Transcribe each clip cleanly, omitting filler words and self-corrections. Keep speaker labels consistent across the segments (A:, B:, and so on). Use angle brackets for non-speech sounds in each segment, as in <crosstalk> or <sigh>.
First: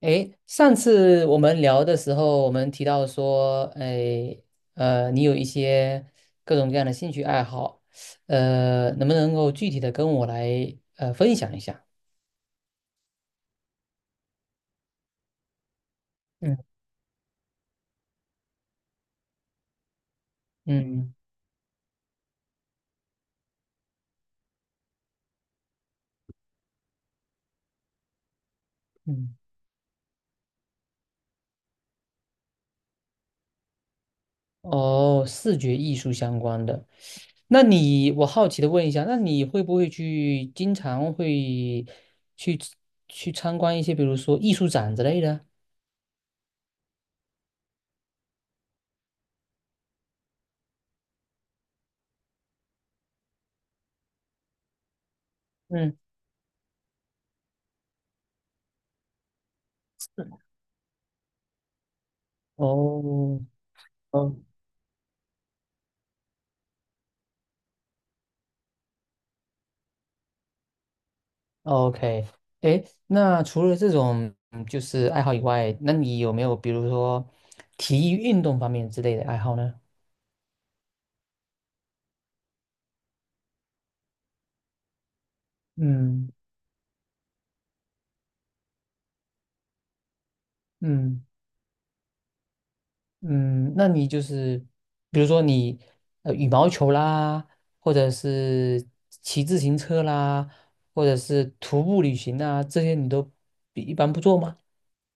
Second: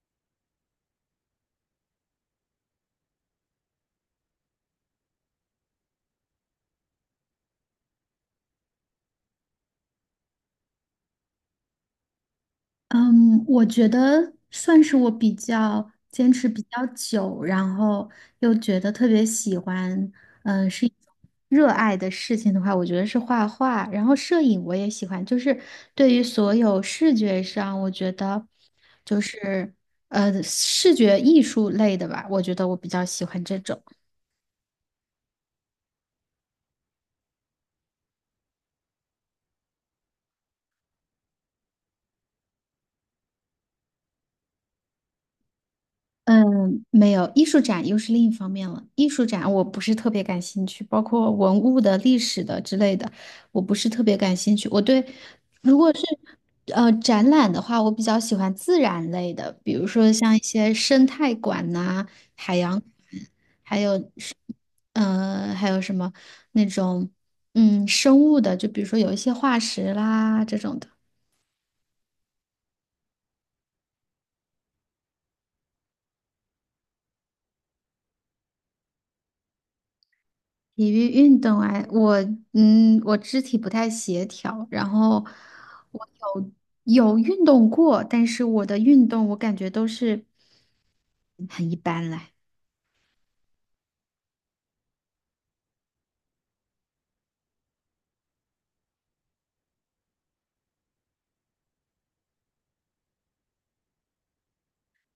A: 诶，上次我们聊的时候，我们提到说，诶，你有一些各种各样的兴趣爱好，能不能够具体的跟我来分享一下？
B: 嗯，我觉得算是我比较坚持比
A: 嗯
B: 较久，然后又觉得特别喜欢，是一种
A: 嗯
B: 热爱的事情的话，我觉得是画画，然后摄影我也喜欢，就是对于所有视觉上，我觉得就
A: 嗯。
B: 是视觉艺术类的吧，我觉得我比较喜欢这种。
A: 哦，视觉艺术相关的，我好奇的问一下，那你会不会去经常会去去参观一些，比如说艺术展之类的？
B: 嗯，没有，艺术展又是另一方面了。艺术展我不是特别感兴趣，包括文物的、历史的之类的，我不是特别感兴趣。我对，如果
A: 嗯，
B: 是展览的话，我比较喜欢自然类的，比如说像一些生态馆呐、海洋馆，
A: 哦，
B: 还有是
A: 哦，
B: 还有什么那种生物的，就比如说有一些化石啦这种的。
A: OK。诶，那除了这种就是爱好以外，那你有没有比如说体育运动方面之类的爱好呢？
B: 体育运动啊，我我肢体不太协调，然后我
A: 嗯
B: 有运动过，但是我的运动我感觉都是
A: 嗯
B: 很一般啦。
A: 嗯。那你就是比如说你羽毛球啦，或者是骑自行车啦，或者是徒步旅行啊，这些你都比一般不做吗？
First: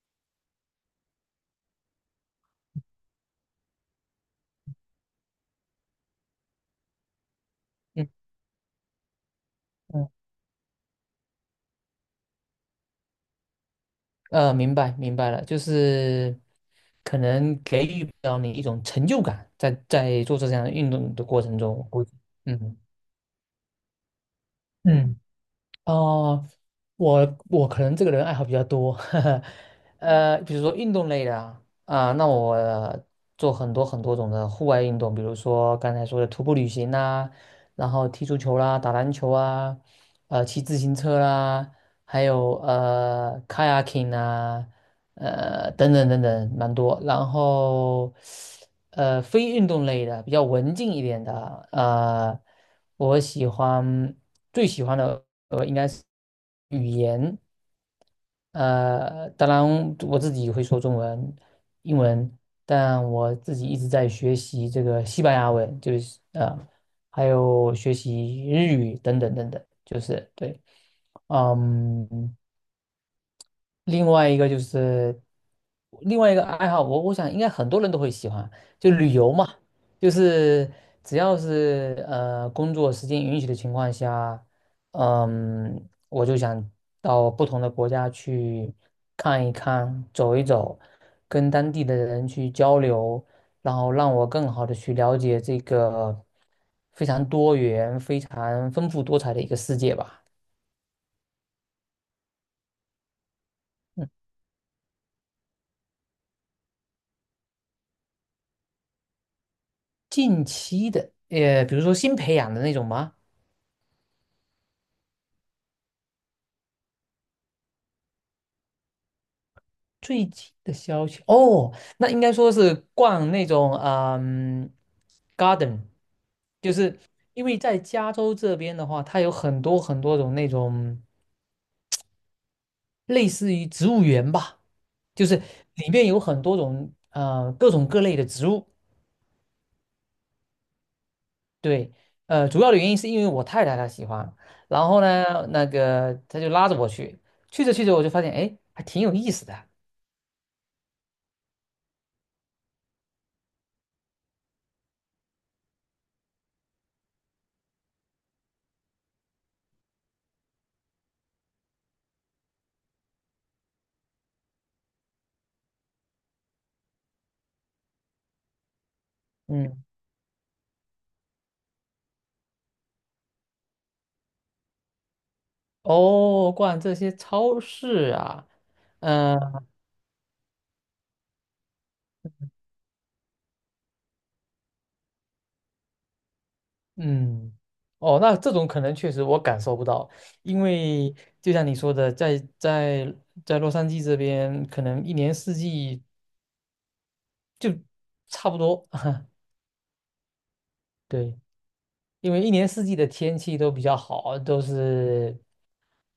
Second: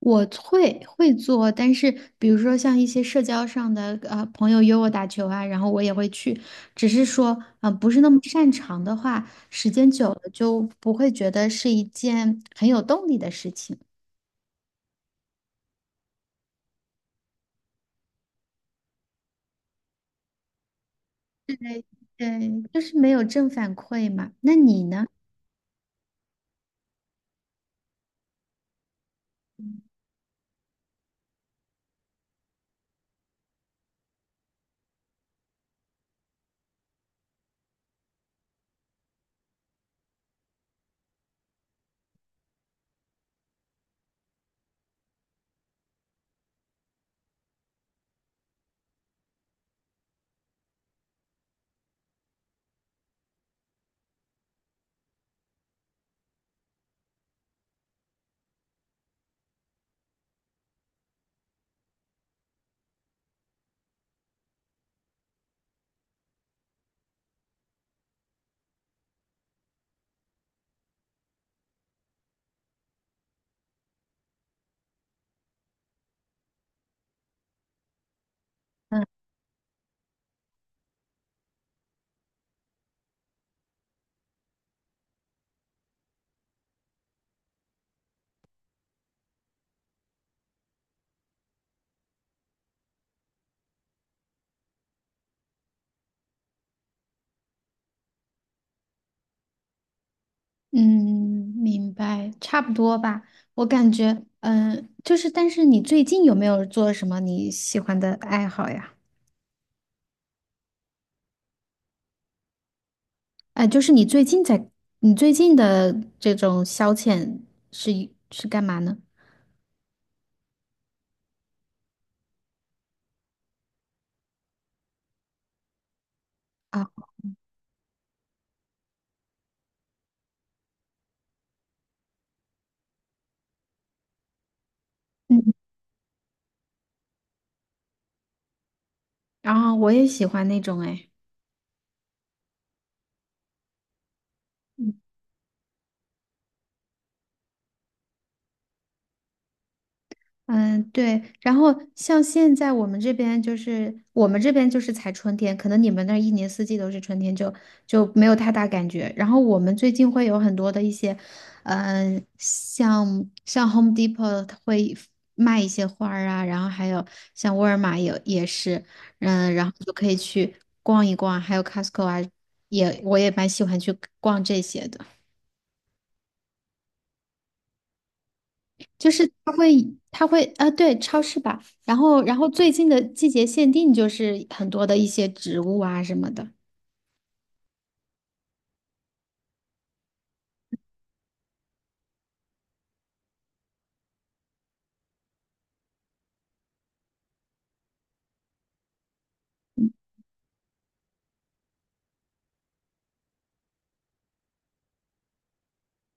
B: 我会做，但是比如说像一些社交上的朋友约我打球啊，然后我也会去，只是说不是那
A: 嗯
B: 么擅长的话，时间
A: 嗯。
B: 久了就不会觉得是一件很有动力的事情。
A: 明白明白了，就是。可能给予不了你一种成就感在做这项运动的过程中，我估计。
B: 对，
A: 嗯
B: 就是没有正反馈嘛。那你呢？
A: 嗯。哦，我可能这个人爱好比较多，<laughs> 呵呵。比如说运动类的啊，那我做很多很多种的户外运动，比如说刚才说的徒步旅行啦、然后踢足球啦、打篮球啊，骑自行车啦，还有kayaking 啊，等等等等，蛮多。然后非运动类的比较文静一点的啊，我喜欢。最喜欢的应该是语言。当然我自己会说中文、英文，但我自己一直在学习这个西班牙文，就是还有学习日语等等等等，就是对。嗯。另外一个就是另外一个爱好，我想应该很多人都会喜欢，就旅游嘛，就是只要是工作时间允许的情况下，我就想到不同的国家去看一看、走一走，跟当地的人去交流，然后让我更好的去了解这个非常多元、非常丰富多彩的一个世界吧。
B: 嗯，明白，差不多吧。我感
A: 嗯
B: 觉，就是，但是你最近有没有做什么你喜欢的爱好呀？
A: 近期的，比如说新培养的那种吗？
B: 就是你最近在，你最近的这种消遣是是干嘛呢？
A: 最近的消息哦，那应该说是逛那种，garden，就
B: 啊，
A: 是因为在加州这边的话，它有很多很多种那种类似于植物园吧，就是
B: 嗯，
A: 里面有很多种各种各类的植物。
B: 然后我也喜欢那种，哎。
A: 对，主要的原因是因为我太太她喜欢，然后呢，那个她就拉着我去，去着去着我就发现，哎，还挺有意思的。
B: 嗯，对。然后像现在我们这边就是才春天，可能你们那儿一年四季都是春天就，就没有太大感觉。然后我们最近会有很多的一些，像 Home Depot 它会卖一些花儿啊，然后还有像沃尔玛也是，嗯，然后
A: 嗯。
B: 就可以去逛一逛，还有 Costco 啊，我也蛮喜欢去逛这些的。
A: 哦，逛这些超市啊。
B: 就是
A: 嗯、
B: 它会，它会，啊，对，超市吧。然后，然后最近的季节限定就是很多的一些植物啊什么的，
A: 嗯。哦，那这种可能确实我感受不到，因为就像你说的，在洛杉矶这边，可能一年四季就差不多。<laughs> 对，因为一年四季的天气都比较好，都是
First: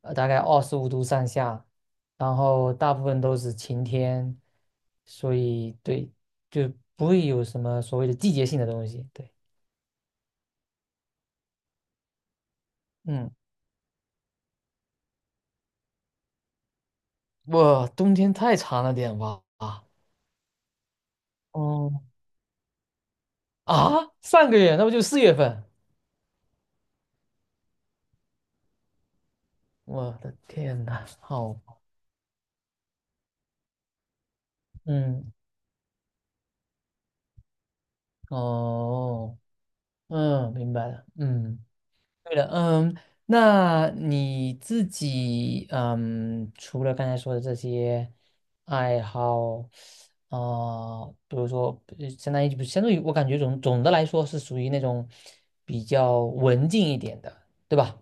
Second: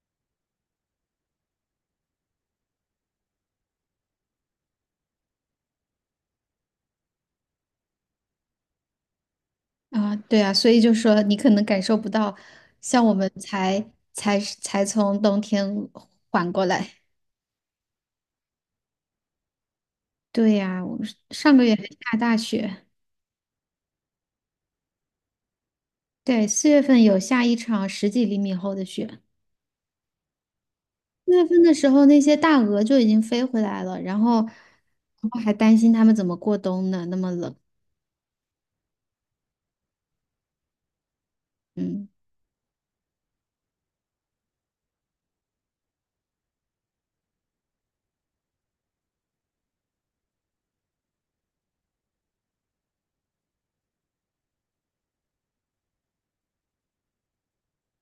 A: 大概25度上下，然后大部分都是晴天，所以对，就不会有什么所谓的季节性的东西。对。
B: 啊，对啊，所以就说你可能感受不到，像我们
A: 嗯。
B: 才从冬天缓过来。
A: 我冬天太长了点吧？啊
B: 对呀，我是上个月还
A: 哦，
B: 下大雪，
A: 啊，上个月那不就4月份？
B: 对，四月份有下一场十几厘米厚的雪。
A: 我的天呐，
B: 四月
A: 好。
B: 份的时候，那些大鹅就已经飞回来了，然后，然
A: 嗯。
B: 后还担心它们怎么过冬呢？那么冷，
A: 哦。嗯，明白了。嗯。
B: 嗯。
A: 对了。嗯。那你自己，嗯，除了刚才说的这些爱好，啊，比如说，呃相当于不，相当于我感觉总的来说是属于那种比较文静一点的，对吧？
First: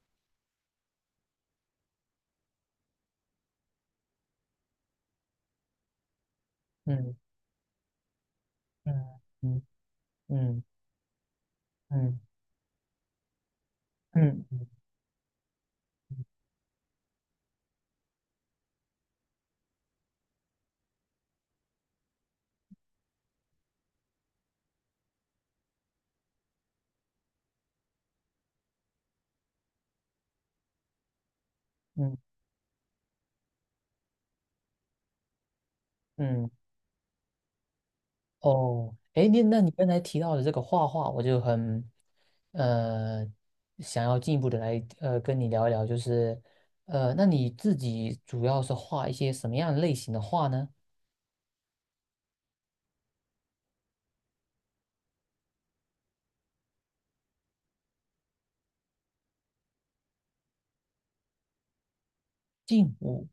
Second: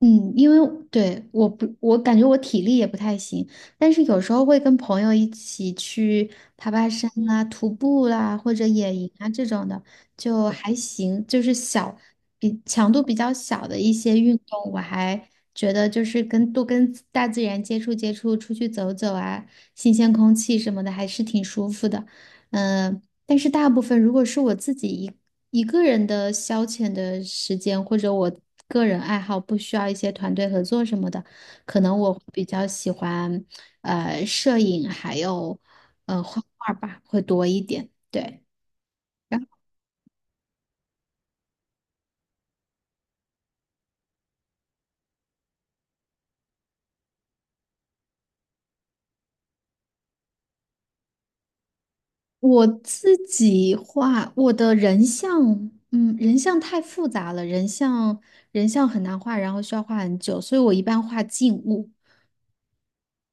B: 嗯，因为对我不，我感觉我体力也不太行，但是有时候会跟朋友一起去爬爬山
A: 嗯
B: 啊、徒步啦，或者野营
A: 嗯
B: 啊这
A: 嗯
B: 种的，就
A: 嗯。
B: 还行，就是小，
A: 嗯
B: 比强度比较小的一些运
A: 嗯嗯
B: 动，我还觉得就是跟大自然接触接触，出去走走啊，新鲜空气什么的，还是挺舒服的。但是大部分如果是我自己一个人的消遣的时间，或者我个人爱好不需要一些团队合作什么的，可能我
A: 嗯
B: 会比较喜欢摄影，还有画
A: 嗯。
B: 画吧，会多一点。对，
A: 哦，哎，
B: 然
A: 那
B: 后
A: 那你刚才提到的这个画画，我就很呃想要进一步的来跟你聊一聊，就是那你自己主要是画一些什么样类型的画呢？
B: 我自己画我的人像，嗯，人像太复杂了，人像很难画，然后需要画很久，所以我一般画静物。
A: 静物，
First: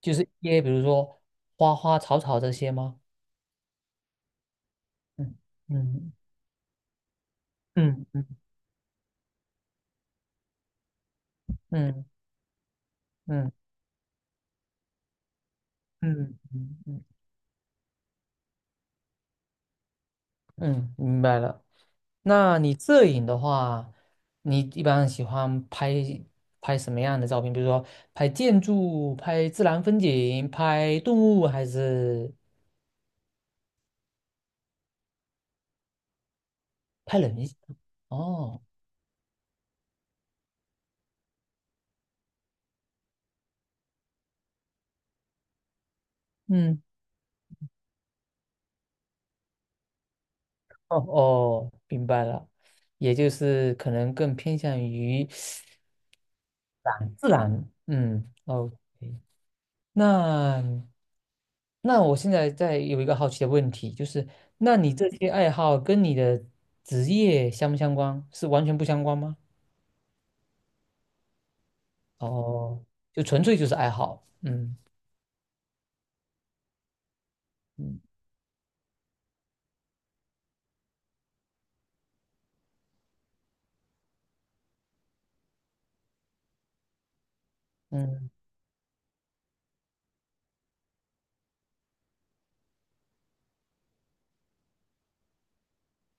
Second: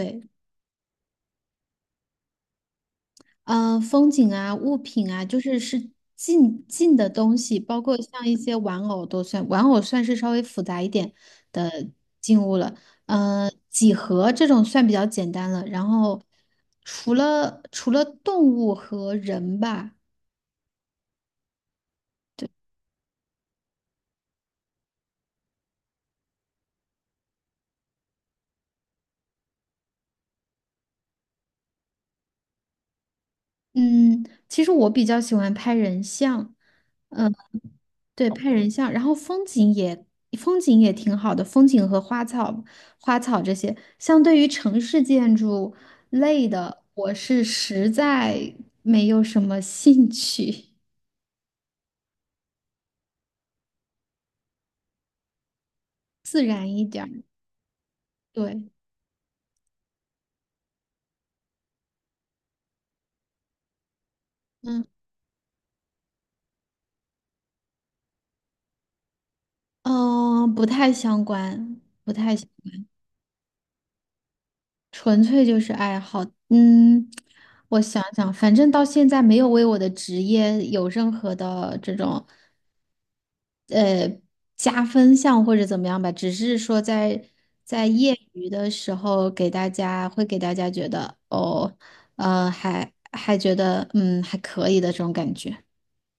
A: 就是一些比如说花花草草这些吗？
B: 风景啊、物品啊，
A: 嗯
B: 是
A: 嗯
B: 近近的东西，包括
A: 嗯
B: 像
A: 嗯
B: 一些玩偶都算，玩偶算是稍微复杂一点的
A: 嗯
B: 静物了。嗯，
A: 嗯
B: 几何这种算比较简单了。然后
A: 嗯嗯嗯。
B: 除了动物和人吧，
A: 嗯明白了。那你摄影的话，你一般喜欢拍什么样的照片？比如说拍建筑、拍自然风景、拍动物，还是
B: 嗯，其实我比较喜欢拍人像，
A: 拍
B: 嗯。
A: 人？
B: 对，拍
A: 哦。
B: 人像，然后风景也挺好的，风景和花草这些，相对于城市建筑类
A: 嗯。
B: 的，我是实在没有什么兴趣，
A: 哦哦，明白了，也就是可能更偏向于自
B: <laughs> 自然一点
A: 然，
B: 儿。
A: 自然。嗯哦
B: 对，
A: ，OK。那那我现在有一个好奇的问题，就是那
B: 嗯
A: 你这些爱好跟你的职业相不相关？是完全不相关吗？
B: 嗯，呃不太相关，不太相
A: 哦，就纯粹就是爱好。嗯
B: 纯粹就是爱好。嗯，我
A: 嗯。
B: 想想，反正到现在没有为我的职业有任何的这种。呃加分项或者怎么样吧，只是说在业
A: 嗯。
B: 余的时候给大家会给大家觉得哦，呃，还觉得嗯还可以的这种感觉。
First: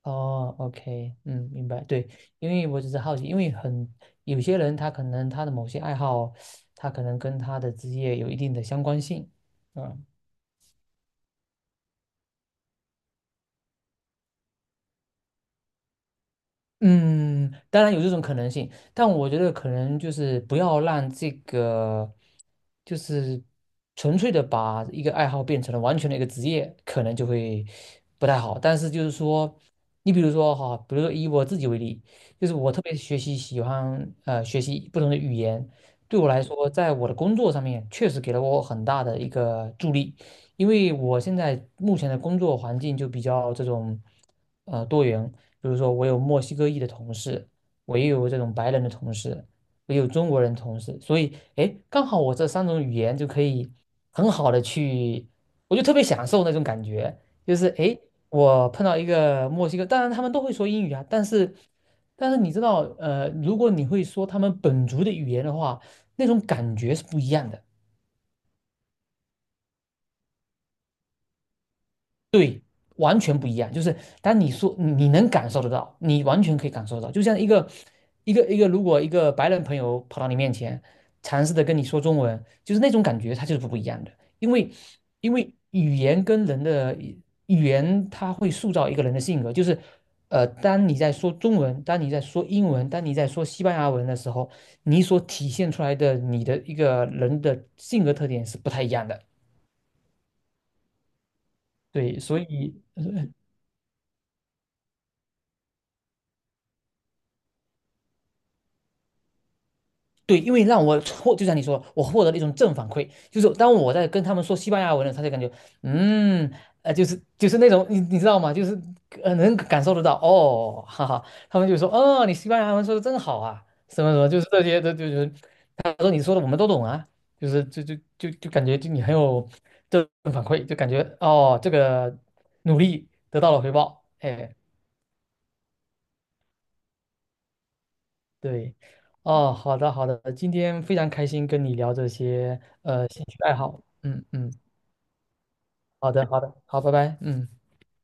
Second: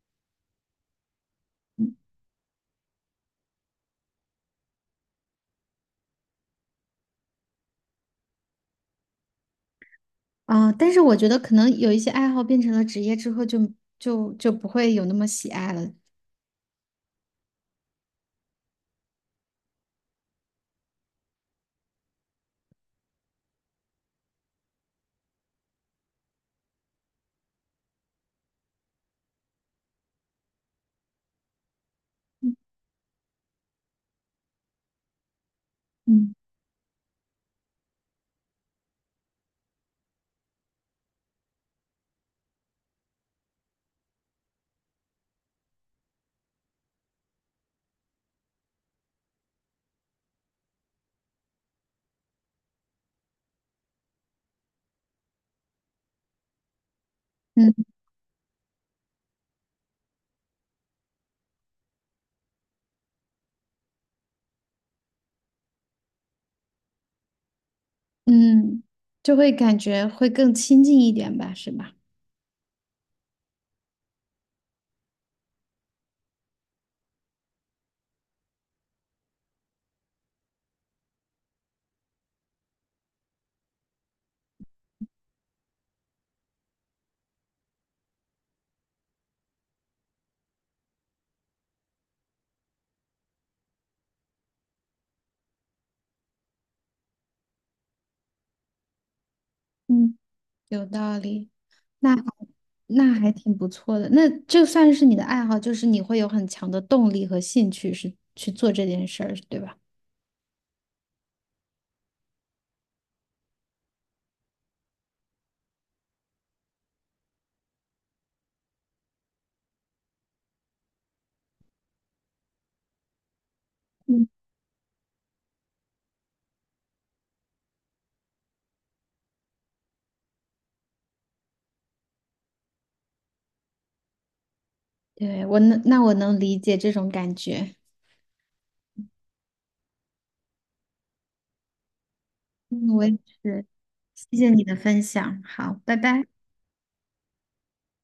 A: 哦，OK。嗯，明白，对。因为我只是好奇，因为有些人他可能他的某些爱好，他可能跟他的职业有一定的相关性。嗯。
B: 啊，但是我觉得可能有一些爱好变成了职业之后就，就不会有那么喜爱了。
A: 嗯，当然有这种可能性，但我觉得可能就是不要让这个，就是纯粹的把一个爱好变成了完全的一个职业，可能就会不太好。但是就是说，你比如说哈，比如说以我自己为例，就是我特别喜欢学习不同的语言，对我
B: 嗯
A: 来说，在我的工作上面确实给了我很大的一个助力，因为我现在目前的工作环境就比较这种多元。比如说我有墨西哥裔的同事，我也有这种白人的同事，我也有中国人同事，所以诶，刚好我这三种语言就可以很好的去，我就特别享受那种感觉。就是
B: 嗯
A: 诶，我碰到一个墨西哥，当然他们都会说英语啊，但是你知道，如果你会说他们本族的语言的话，那种感觉是不一样的。
B: 嗯，就会感觉会更亲近一点吧，是吧？
A: 完全不一样。就是当你说你能感受得到，你完全可以感受得到，就像一个一个一个，如果一个白人朋友跑到你面前，尝试的跟你说中文，就是那种感觉，它就是不一样的。因为因为语言跟人的语言，它会塑造一个人的性格，就是。当你在说中文，当你在说英文，当你在说西班牙文的时候，你所体现出来的你的一个人的性格特点是不太一样的。
B: 嗯，有道理。那
A: 对，
B: 还
A: 所以
B: 那还挺不错的。那这算是你的爱好，就是你会有很强的动力和兴趣是去做这件事儿，对吧？
A: 对。因为让我获，就像你说，我获得了一种正反馈，就是当我在跟他们说西班牙文的时候，他就感觉。嗯，就是那种，你知道吗？就是能感受得到，哦，哈哈。他们就说，哦，你西班牙文说的真好啊，什么什
B: 嗯
A: 么，就是这些，这就是。他说你说的我们都懂啊，就是就就就就感觉就你很有正反馈，就感觉哦，这个努力得到了回报，哎。
B: 对，那我能理解这种感觉。
A: 对。哦，好的好的，今天非常开心跟你聊这些
B: 嗯，我也
A: 兴趣爱
B: 是。
A: 好。嗯
B: 谢谢
A: 嗯。
B: 你的分享，好，拜
A: 好
B: 拜。
A: 的好的，好，拜拜。嗯。